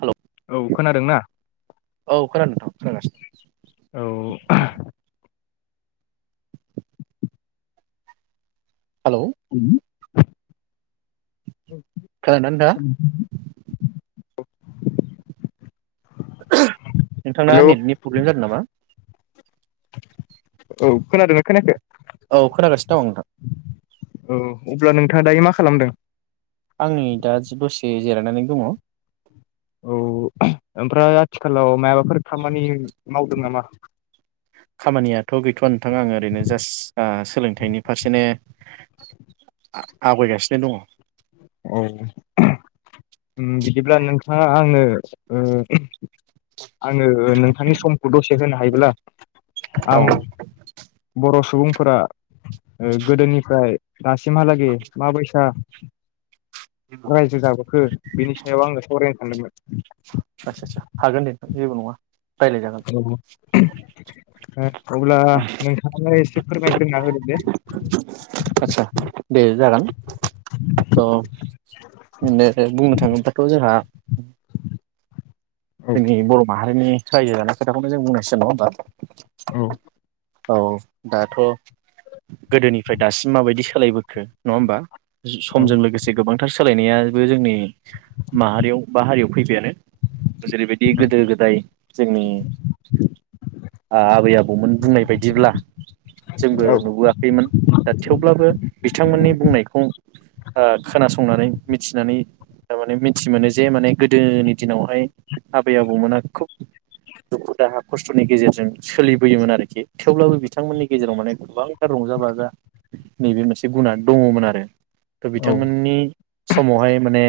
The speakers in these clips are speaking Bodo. हेलौ औ खोनादोंना औ खोनादोंथ। खोना गासिनो। औ [unintelligible] हेलौ उउम। [unintelligible] खोनदोना नोंथाङा। [unintelligible] नोंथाना हेल' नेटनि प्रब्लेम जादों नामा? औ खोनादोना खोनाखै? औ खोनागासिनो दं नोंथां। औ अब्ला नोंथाङा दायो मा खालामदों? आं नै दा दसे जिरायनानै दङ। औ [unintelligible] ओमफ्राय आथिखााल माया माबाफोर खामानि मावदों नामा? [inaudible] खामानियाथ गैथवा नोंथां आङो ओरैनो जास्ट दा सोलोंथाइनि फारसेनो आ-आवगायगासिनो दङ। औ [unintelligible] बिदिब्ला नोंथाङा आंनो ओ आंनो नोंथांनि समखौ दसे होनो हायोब्ला औ आं। बर सुबुंफोरा ओ गोदोनिफ्राय दासिमहालागै माबैसा रायजो जाबोखो बिनि सायाव आंङो सावरायनो। [unintelligible] आदसा-सा हागोन दे जेबो नङा। रायज्लायजागोन औ अब्ला नोंथाङालाय एसे फोर आदसा दे जागोन ट दे दे बुंनो थाङोबाथ जोंहा औ [unintelligible] जोंनि बर माहारिनि। रायजो जाखनाय खोथाखौनो जों बुंनांसिगोन नंङा होमबा। औ। औ दाथ गोदोनिफ्राय दासिम माबायदि सोलायबोखो नङा होमबा समजों लोगोसे गोबांथार सोलायनायाबो जोंनि माहारियाव बा हारियाव फैबायानो। जेरैबायदि गोदो गोदाय जोंनि आ आबै आबौ आबौमोन बुंनाय बायदिब्ला। जोंबो नुबोआखैमोन दा थेवब्लाबो बिथांमोननि बुंनायखौ ओ खोनासंनानै मिथिनानै थारमाने मिथिमोनो जे माने गोदोनि दिनावहाय आबै-आबौमोना खुब दुखु दाहा खस्थ'नि गेजेरजों सोलिबोयोमोन आरोखि थेवब्लाबो बिथांमोननि गेजेराव माने गोबांथार रंजा बाजा नैबे मोनसे गुना दङमोन आरो औ बिथांमोननि समावहाय माने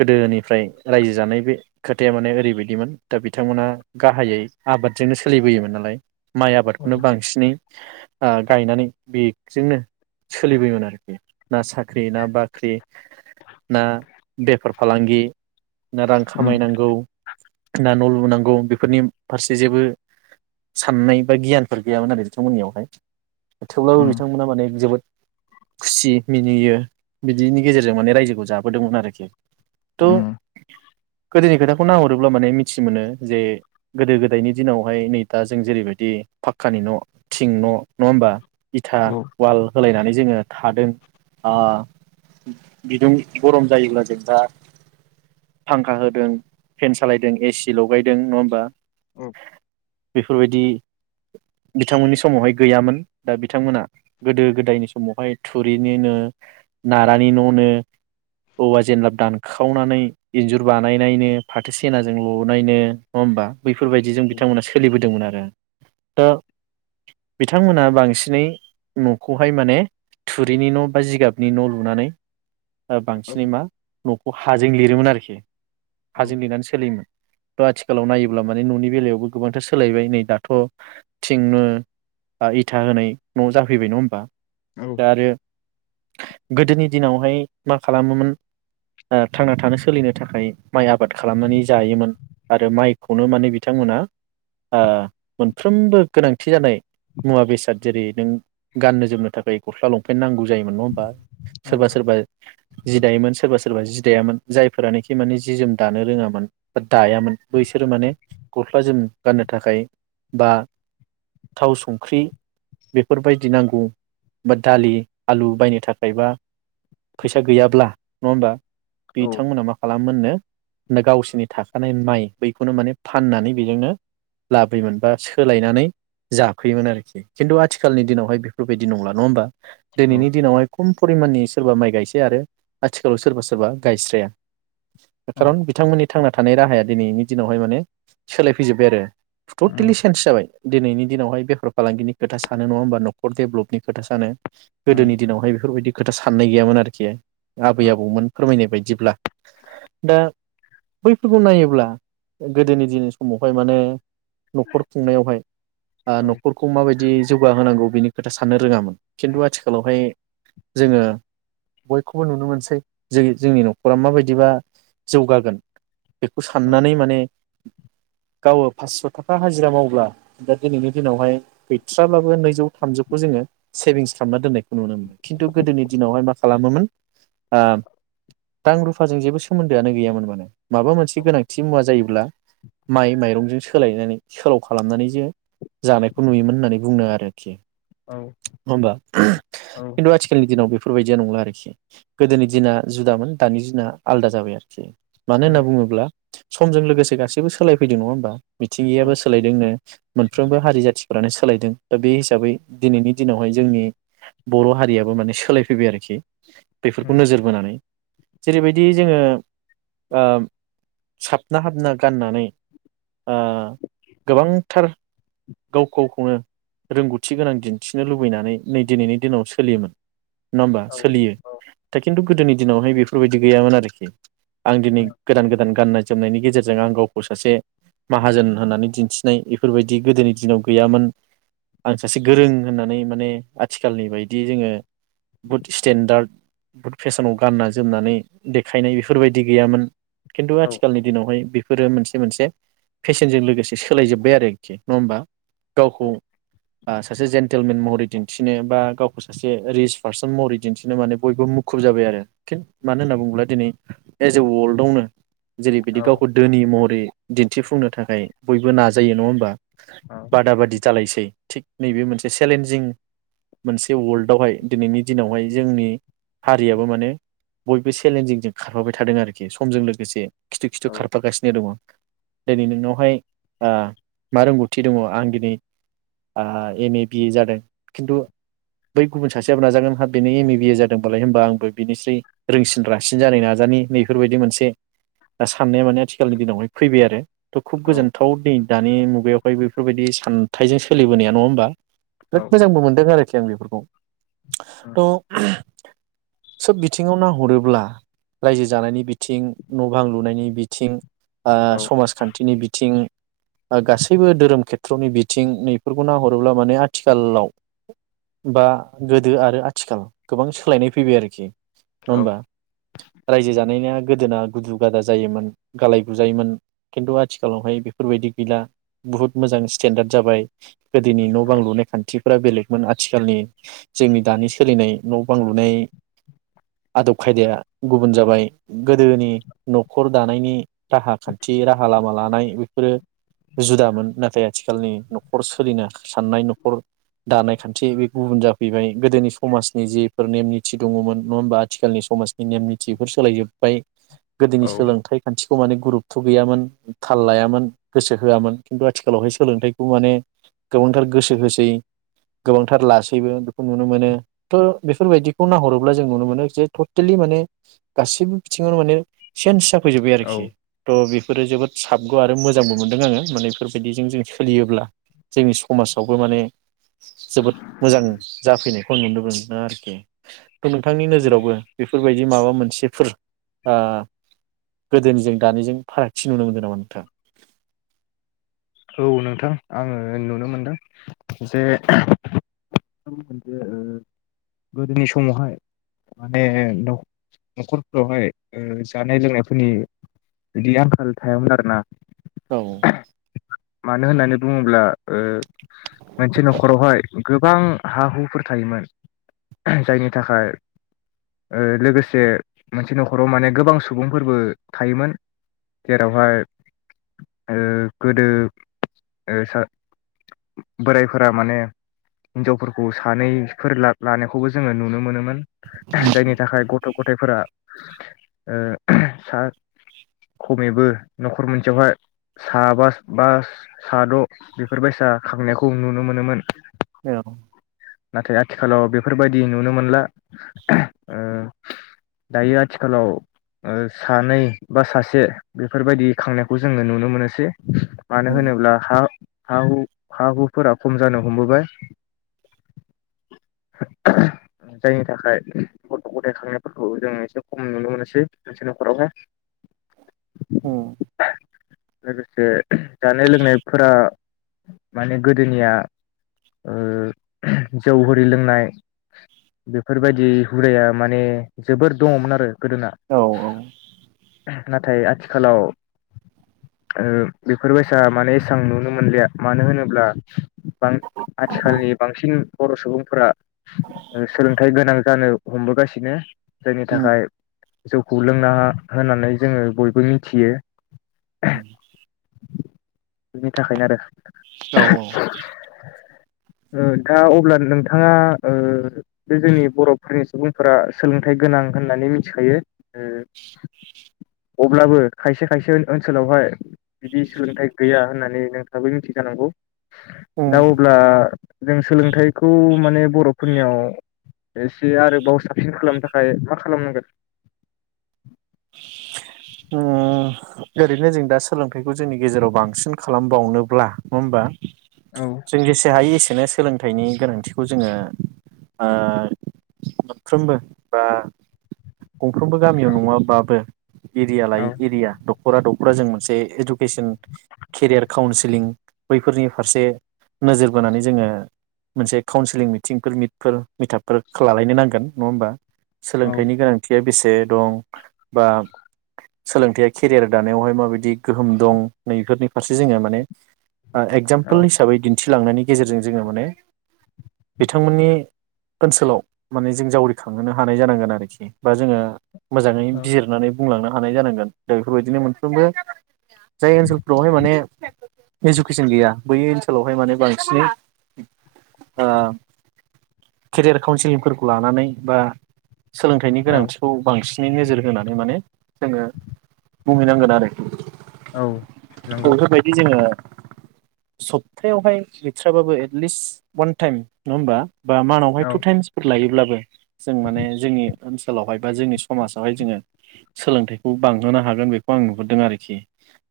गोदोनिफ्राय रायजो जानाय बे खोथाया माने ओरैबायदिमोन दा बिथांमोना गाहायै आबादजोंनो सोलिबोयोमोन नालाय। माइ औ आबादखौनो बांसिनै गायनानै बेजोंनो सोलिबोयोमोन आरोखि ना साख्रि ना बाख्रि ना बेफार फालांगि। ना रां उम खामायनांगौ ना न' लुनांगौ बेफोरनि फारसे जेबो साननाय बा गियानफोर गैयामोन आरो बिथांमोननियावहाय थेवब्लाबो उम बिथांमोना माने जोबोद खुसि मिनियो बिदिनि गेजेरजों माने रायजोखौ जाबोदोंमोन आरखि त' उम गोदोनि खोथाखौ नायहरोब्ला माने मिथि मोनो जे गोदो-गोदायनि दिनावहाय नै दा जों जेरैबायदि फाक्कानि न' थिं न' नङा होमबा इथा औ अवाल होलायनानै जोङो थादों ओ बिदुं गरम जायोब्ला जों दा फांखा होदों फेन सालायदों एसि लगायदों नङा होमबा? औ बेफोरबायदि बिथांमोननि समावहाय गैयामोन दा बिथांमोना गोदो गोदायनि समावहाय थुरिनि नो नारानि न' नो औवा जेब्ला दान खावनानै इन्जुर बानायनायनो फाथो सेनाजों लुनायनो नङा होमबा? बैफोरबायदिजों बिथांमोना सोलिबोदोंमोन आरो। दा। बिथांमोना बांसिनै न'खौहाय माने थुरिनि न' बा जिगाबनि न' लुनानै औ बांसिनै मा न'खौ हाजों लिरोमोन आरखि हाजों लिरना सोलियोमोन आथिखालाव नायोब्ला माने न'नि बेलायावबो गोबांथार सोलायबाय नै दाथ' थिंनो बा इथा होनाय न' जाफैबाय नङा होमबा? औ दा आरो गोदोनि दिनावहाय मा खालामोमोन थांना थानो सोलिनो थाखाय माइ आबाद खालामनानै जायोमोन आरो माइखौनो माने बिथांमोना आ मोनफ्रोमबो गोनांथि जानाय मुवा बेसाद जेरै नों गाननो जोमनो थाखाय गस्ला लंपेन्ट नांगौ जायोन नङ होनोमबा? औ सोरबा सोरबा जि दायोमोन सोरबा सोरबा जि दायामोन जायफोरानाखि माने जि जोम दानो रोङामोन बा दायामोन बैसोरो माने गस्ला जोम गाननो थाखाय बा थाव संख्रि बेफोरबायदि नांगौ बा दालि आलु बायनो थाखाय बा फैसा गैयाब्ला नङा होमबा औ बिथांमोना मा खालामोमोननो गावसोरनि थाखानाय माइ बैखौनो माने फाननानै बेजोंनो लाबोयोमोन बा सोलायनानै जाफैयोमोन आरखि खिन्थु आथिखालनि दिनावहाय बेफोरबायदि नंला नङा होमबा? औ दिनैनि दिनावहाय खम फरिमाननि सोरबा माइ गायसै आरो आथिखालाव सोरबा सोरबा गायस्राया उम खार'न बिथांमोननि थांना थानाय राहाया दिनैनि दिनावहाय माने सोलायफैजोबबाय आरो। उम उम टटेलि सेन्स जाबाय। दिनैनि दिनावहाय बेफार फालांगिनि खोथा सानो नङा होमबा नखर देभेलपनि खोथा सानो। गोदोनि दिनावहाय बेफोरबायदि खोथा साननाय गैयामोन आरोखि आबै आबौमोन फोरमायनाय बायदिब्ला दा बैफोरखौ नायोब्ला गोदोनि दिनै समावहाय माने नखर खुंनायावहाय ओ औ नखरखौ माबायदि जौगाहोनांगौ बेनि खोथा साननो रोङामोन खिन्थु आथिखालावहाय जोङो बयखौबो नुनो मोनसै जेरै जोंनि नखरा माबायदिबा जौगागोन। बेखौ औ उम साननानै माने गावो फास्स थाखा हाजिरा मावब्ला दा दिनैनि दिनावहाय गैथ्राब्लाबो नैजौ थामजौखौ जोङो सेभिंस खालामना दोननायखौ नुनो मोनो खिन्थु गोदोनि दिनावहाय मा खालामोमोन ओ रां रुफाजों जेबो सोमोन्दोआनो गैयामोन माने माबा मोनसे गोनांथि मुवा जायोब्ला माइ माइरंजों सोलायनानै सोलाव खालामनानैसो जानायखौ नुयोमोन होननानै बुंदों आरो। नङा औ होमबा उम औ उम खिन्थु आथिखालनि दिनाव बेफोरबायदिया नंला आरो आरोखि गोदोनि दिना जुदामोन दानि दिना आलादा जाबाय आरोखि। मानो होनना बुङोब्ला समजों लोगोसे गासैबो सोलायफैदों नङा होमबा? मिथिंगायाबो सोलायदोंनो मोनफ्रोमबो हारि जाथिफ्रानो सोलायदों दा बे हिसाबै दिनैनि दिनावहाय जोंनि बर हारियाबो माने सोलायफैबाय आरोखि औ बेफोरखौ नोजोर बोनानै जेरैबायदि जोङो ओ साबना हाबना गाननानै गोबां थार गाव गावखौनो रोंगौथि गोनां दिन्थिनो लुबैनानै नै दिनैनि दिनाव सोलियोमोन। नङा होमबा औ उम औ सोलियो दा खिन्थु गोदोनि दिनावहाय बेफोरबायदि गैयामोन आरोखि आं दिनै गोदान गोदान गाननाय जोमनायनि गेजेरजों आं गावखौ सासे माहाजोन होननानै दिन्थिनाय बेफोरबायदि गोदोनि दिनाव गैयामोन आं सासे गोरों होननानै माने आथिखालनि बायदि जोङो बहुद स्टेन्डार्द बुहुद फेसनाव गानना जोमनानै देखायनाय बेफोरबायदि गैयामोन। खिन्थु आथिखालनि दिनावहाय बेफोरो मोनसे मोनसे फेसेनजों लोगोसे सोलायजोब्बाय आरो। नङा होमबा गावखौ सासे जेन्टेलमेन महरै दिन्थिनो बा गावखौ सासे रिस पार्सन महरै दिन्थिनो माने बयबो मुखुब जाबाय आरो खिन मानो होनना बुङोब्ला दिनै एस ए वर्ल्डआवनो जेरै औ बिदि गावखौ धोनि महरै दिन्थिफुंनो थाखाय बयबो नाजायो नङा होमबा? बादा बादि जालायसै थिग नैबे मोनसे सेलेन्जिं मोनसे वर्ल्डआवहाय दिनैनि दिनावहाय जोंनि हारियाबो माने बयबो सेलेन्जिंजों खारफाबाय थादों आरोखि समजों लोगोसे खिथु खिथु खारफागासिनो दङ। दिनै नोंनावहाय ओ मा रोंगौथि दङ आं दिनै एम ए बिए जादों खिन्थु बै गुबुन सासेयाबो नाजागोन हाब बेनो एम ए बिए जादोंबालाय होमबा आंबो बिनिस्रै रोंसिन रासिन जानाय नाजानि नैफोरबायदि मोनसे साननाया माने आथिखालनि दिनावहाय फैबाय आरो। थ खुब गोजोनथाव दिन दानि मु गायावहाय बेफोरबायदि सानथाइजों सोलिबोनाया नङा होमबा? बिराद मोजांबो मोनदों आरो जोन‌ बेफोरखौ। थ' सोब बिथिङाव नाहरोब्ला रायजो जानायनि बिथिं न' बां लुनायनि बिथिं ओ समाज खान्थिनि बिथिं ओ‌ गासै गासैबो धोरोम खेथ्र'नि बिथिं नैफोरखौ नाहरोब्ला माने आथिखालाव बा गोदो आरो आथिखाल गोबां सोलायनाय फैबाय आरोखि औ नङा होमबा रायजो जानायना गोदोना गुदु गादा जायोमोन गालाय गुजायोमोन खिन्थु आथिखालावहाय बेफोर बायदि गैला। बुहुत मोजां स्टेेनडार्ड जाबाय गोदोनि न' बां लुनाय खान्थिफोरा बेलेगमोन आथिखालनि जोंनि दानि सोलिनाय न' बां लुनाय आदब खायदाया गुबुन जाबाय गोदोनि न'खर दानायनि राहा खान्थि राहा लामा लानाय बेफोरो जुदामोन नाथाय आथिखालनि न'खर सोलिनो साननाय न'खर दानाय खान्थि बे गुबुन जाफैबाय गोदोनि समाजनि जेफोर नेम निथि दङमोन नङा होमबा आथिखालनि समाज नि‌ नेम निथिफोर सोलाय जोब्बाय गोदोनि सोलोंथाइ खान्थिखौ माने गुरु थ' गैयामोन थाल लायामोन गोसो होआमोन खिन्थु आथिखालावहाय सोलोंथाइखौ माने गोबांथार गोसो होसै गोबांथार लासैबो बेखौ नुनो मोनो थ' बेफोर बायदिखौ नाहरोब्ला जों नुनो मोनो जे टटेलि माने गासिबो बि थिङावनो माने सेन्ज जाफैजोब्बाय आरोखि थ' बेफोरो जोबोद साबग' आरो मोजांबो मोन दों आङो माने बेफोर बायदिजों जों सोलियोब्ला जोंनि समाजावबो माने जोबोद मोजां जाफैनायखौ आं नुनो मोनदों आरोखि। थ' नोंथांनि नोजोरावबो बेफोर बायदि माबा मोनसेफोर ओ गोदोनिजों दानिजों फारागथि नुनो मोनदों नामा नोंथाङा‌? औ नोंथां आङो नुनो मोनदों जे जे ओ गोदोनि समावहाय माने न'खरफोरावहाय जानाय लोंनायफोरनि बिदि आंखाल थायामोन आरोना। औ मानो होननानै बुङोब्ला ओ मोनसे न'खरावहाय गोबां हा हुफोर थायोमोन जायनि थाखाय ओ लोगोसे मोनसे न'खराव माने गोबां सुबुंफोरबो थायोमोन जेरावहाय गोदो ओ बोरायफोरा माने हिनजावफोरखौ सानैफोर लानायखौबो जोङो नुनो मोनोमोन। जायनि थाखाय गथ' गथायाइफोरा ओ सा खमैबो न'खर मोनसेयावहाय साबा बा साद' बेफोरबायसा खांनायखौ नुनो मोनोमोन। औ नाथाय आथिखालाव बेफोर बायदि नुनो मोनला ओ दायो आथिखालाव ओ सानै बा सासे बेफोर बायदि खांनायखौ जोङो नुनो मोनोसै। मानो होनोब्ला हा हा-हु हा-हुफोरा खम जानो हमबोबाय जायनि थाखाय गथ' गथाय खांनायफोरखौ जों एसे खम नुनो मोनसै मोनसे न'खरावहाय। उम लोगोसे जानाय लोंनायफोरा माने गोदोनिया जौ हिरि लोंनाय बेफोर बायदि हुदाया माने जोबोर दङमोन आरो गोदोना औ नाथाय आथि आथिखालाव ओ बेफोरबायसा माने एसेबां नुनो मोनलिया मानो होनोब्ला बां आथिखालनि बांसिन बर' सुबुंफोरा सोलोंथाइ गोनां जानो हमबोगासिनो जायनि थाखाय जौखौ लोंनाङा होननानै जोङो बयबो मिथियो। बिनि थाखायनो आरो औ औ। ओ दाअब्ला नोंथाङा बे जोंनि बर'फोरनि सुबुंफोरा सोलोंथाइ गोनां होननानै मिथिखायो अब्लाबो खायसे खायसे ओनसोलावहाय। बिदि सोलोंथाइ गैया होननानै नोंथांआबो मिथियो जानांगौ। दा अब्ला। जों सोलोंथाइखौ माने बर'फोरनियाव एसे आरोबाव साबसिन खालामनो थाखाय मा खालामनांगोन? औ ओरैनो जों दा सोलोंथाइखौ जोंनि गेजेराव बांसिन खालामबावनोब्ला नङा होमबा? जों जेसे हायो एसेनो सोलोंथाइनि गोनांथिखौ जोङो ओ मोनफ्रोमबो बा गंफ्रोमबो गामियाव औ नङाबाबो एरिया औ लायै एरिया दख'रा दख'रा जों मोनसे इडुकेसन केरियार काउन्सिलिं बैफोरनि फारसे नोजोर बोनानै जोङो मोनसे काउन्सिलिं मिटिंफोर मिफोर मिथाबफोर लालायनो नांगोन नङा होमबा? औ सोलोंथाइनि गोनांथिया बेसे दं बा सोलोंथाइ केरियार दानायावहाय माबायदि गोहोम दं नै बेफोरनि फारसे जोङो माने एगजाम्पोल औ हिसाबै दिन्थिलांनायनि गेजेरजों जोङो माने बिथांमोननि ओनसोलाव माने जों जावरिखांहोनो हानाय जानांगोन आरोखि बा जोङो मोजाङै औ बिजिरनानै, बुंलांनो हानाय जानांगोन। दा बेफोरबायदिनो मोनफ्रोमबो जाय ओनसोलफोरावहाय माने इडुकेसन गैया बै ओनसोलावहाय माने बांसिनै ओ केरियार काउन्सिलिंफोरखौ लानानै बा, सोलोंथाइनि गोनांथिखौ बांसिन नै नोजोर होनानै माने जोङो बुहै नांगोन आरखि। औ नंगौ बेफोरबायदि जोङो, सबथायावहाय गैथ्राबाबो एटलिस्ट वान टाइम नङा होमबा? बा मानावहाय औ टु टायेमसफोर लायोब्ला बे जों माने जोंनि, ओनसोलावहाय बा जोंनि समाजावहाय जोङो सोलोंथाइखौ बां बांहोनो हागोन बेखौ आं नुहुरदों आरोखि।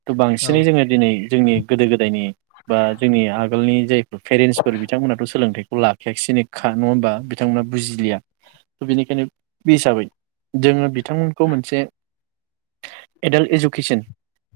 थ' औ बांसिनै जोङो दिनै, जोंनि गोदो गोदायनि बा जोंनि आगोलनि जाय पेरेन्टसफोर बिथांमोनाथ' सोंथाइ लाखायाखैसैनोखा नङा होमबा बिथांमोना बुजिलिया थ' बेनिखायनो बे हिसाबै जोङो बिथांमोनखौ मोनसे एडाल्ट एडुकेसन,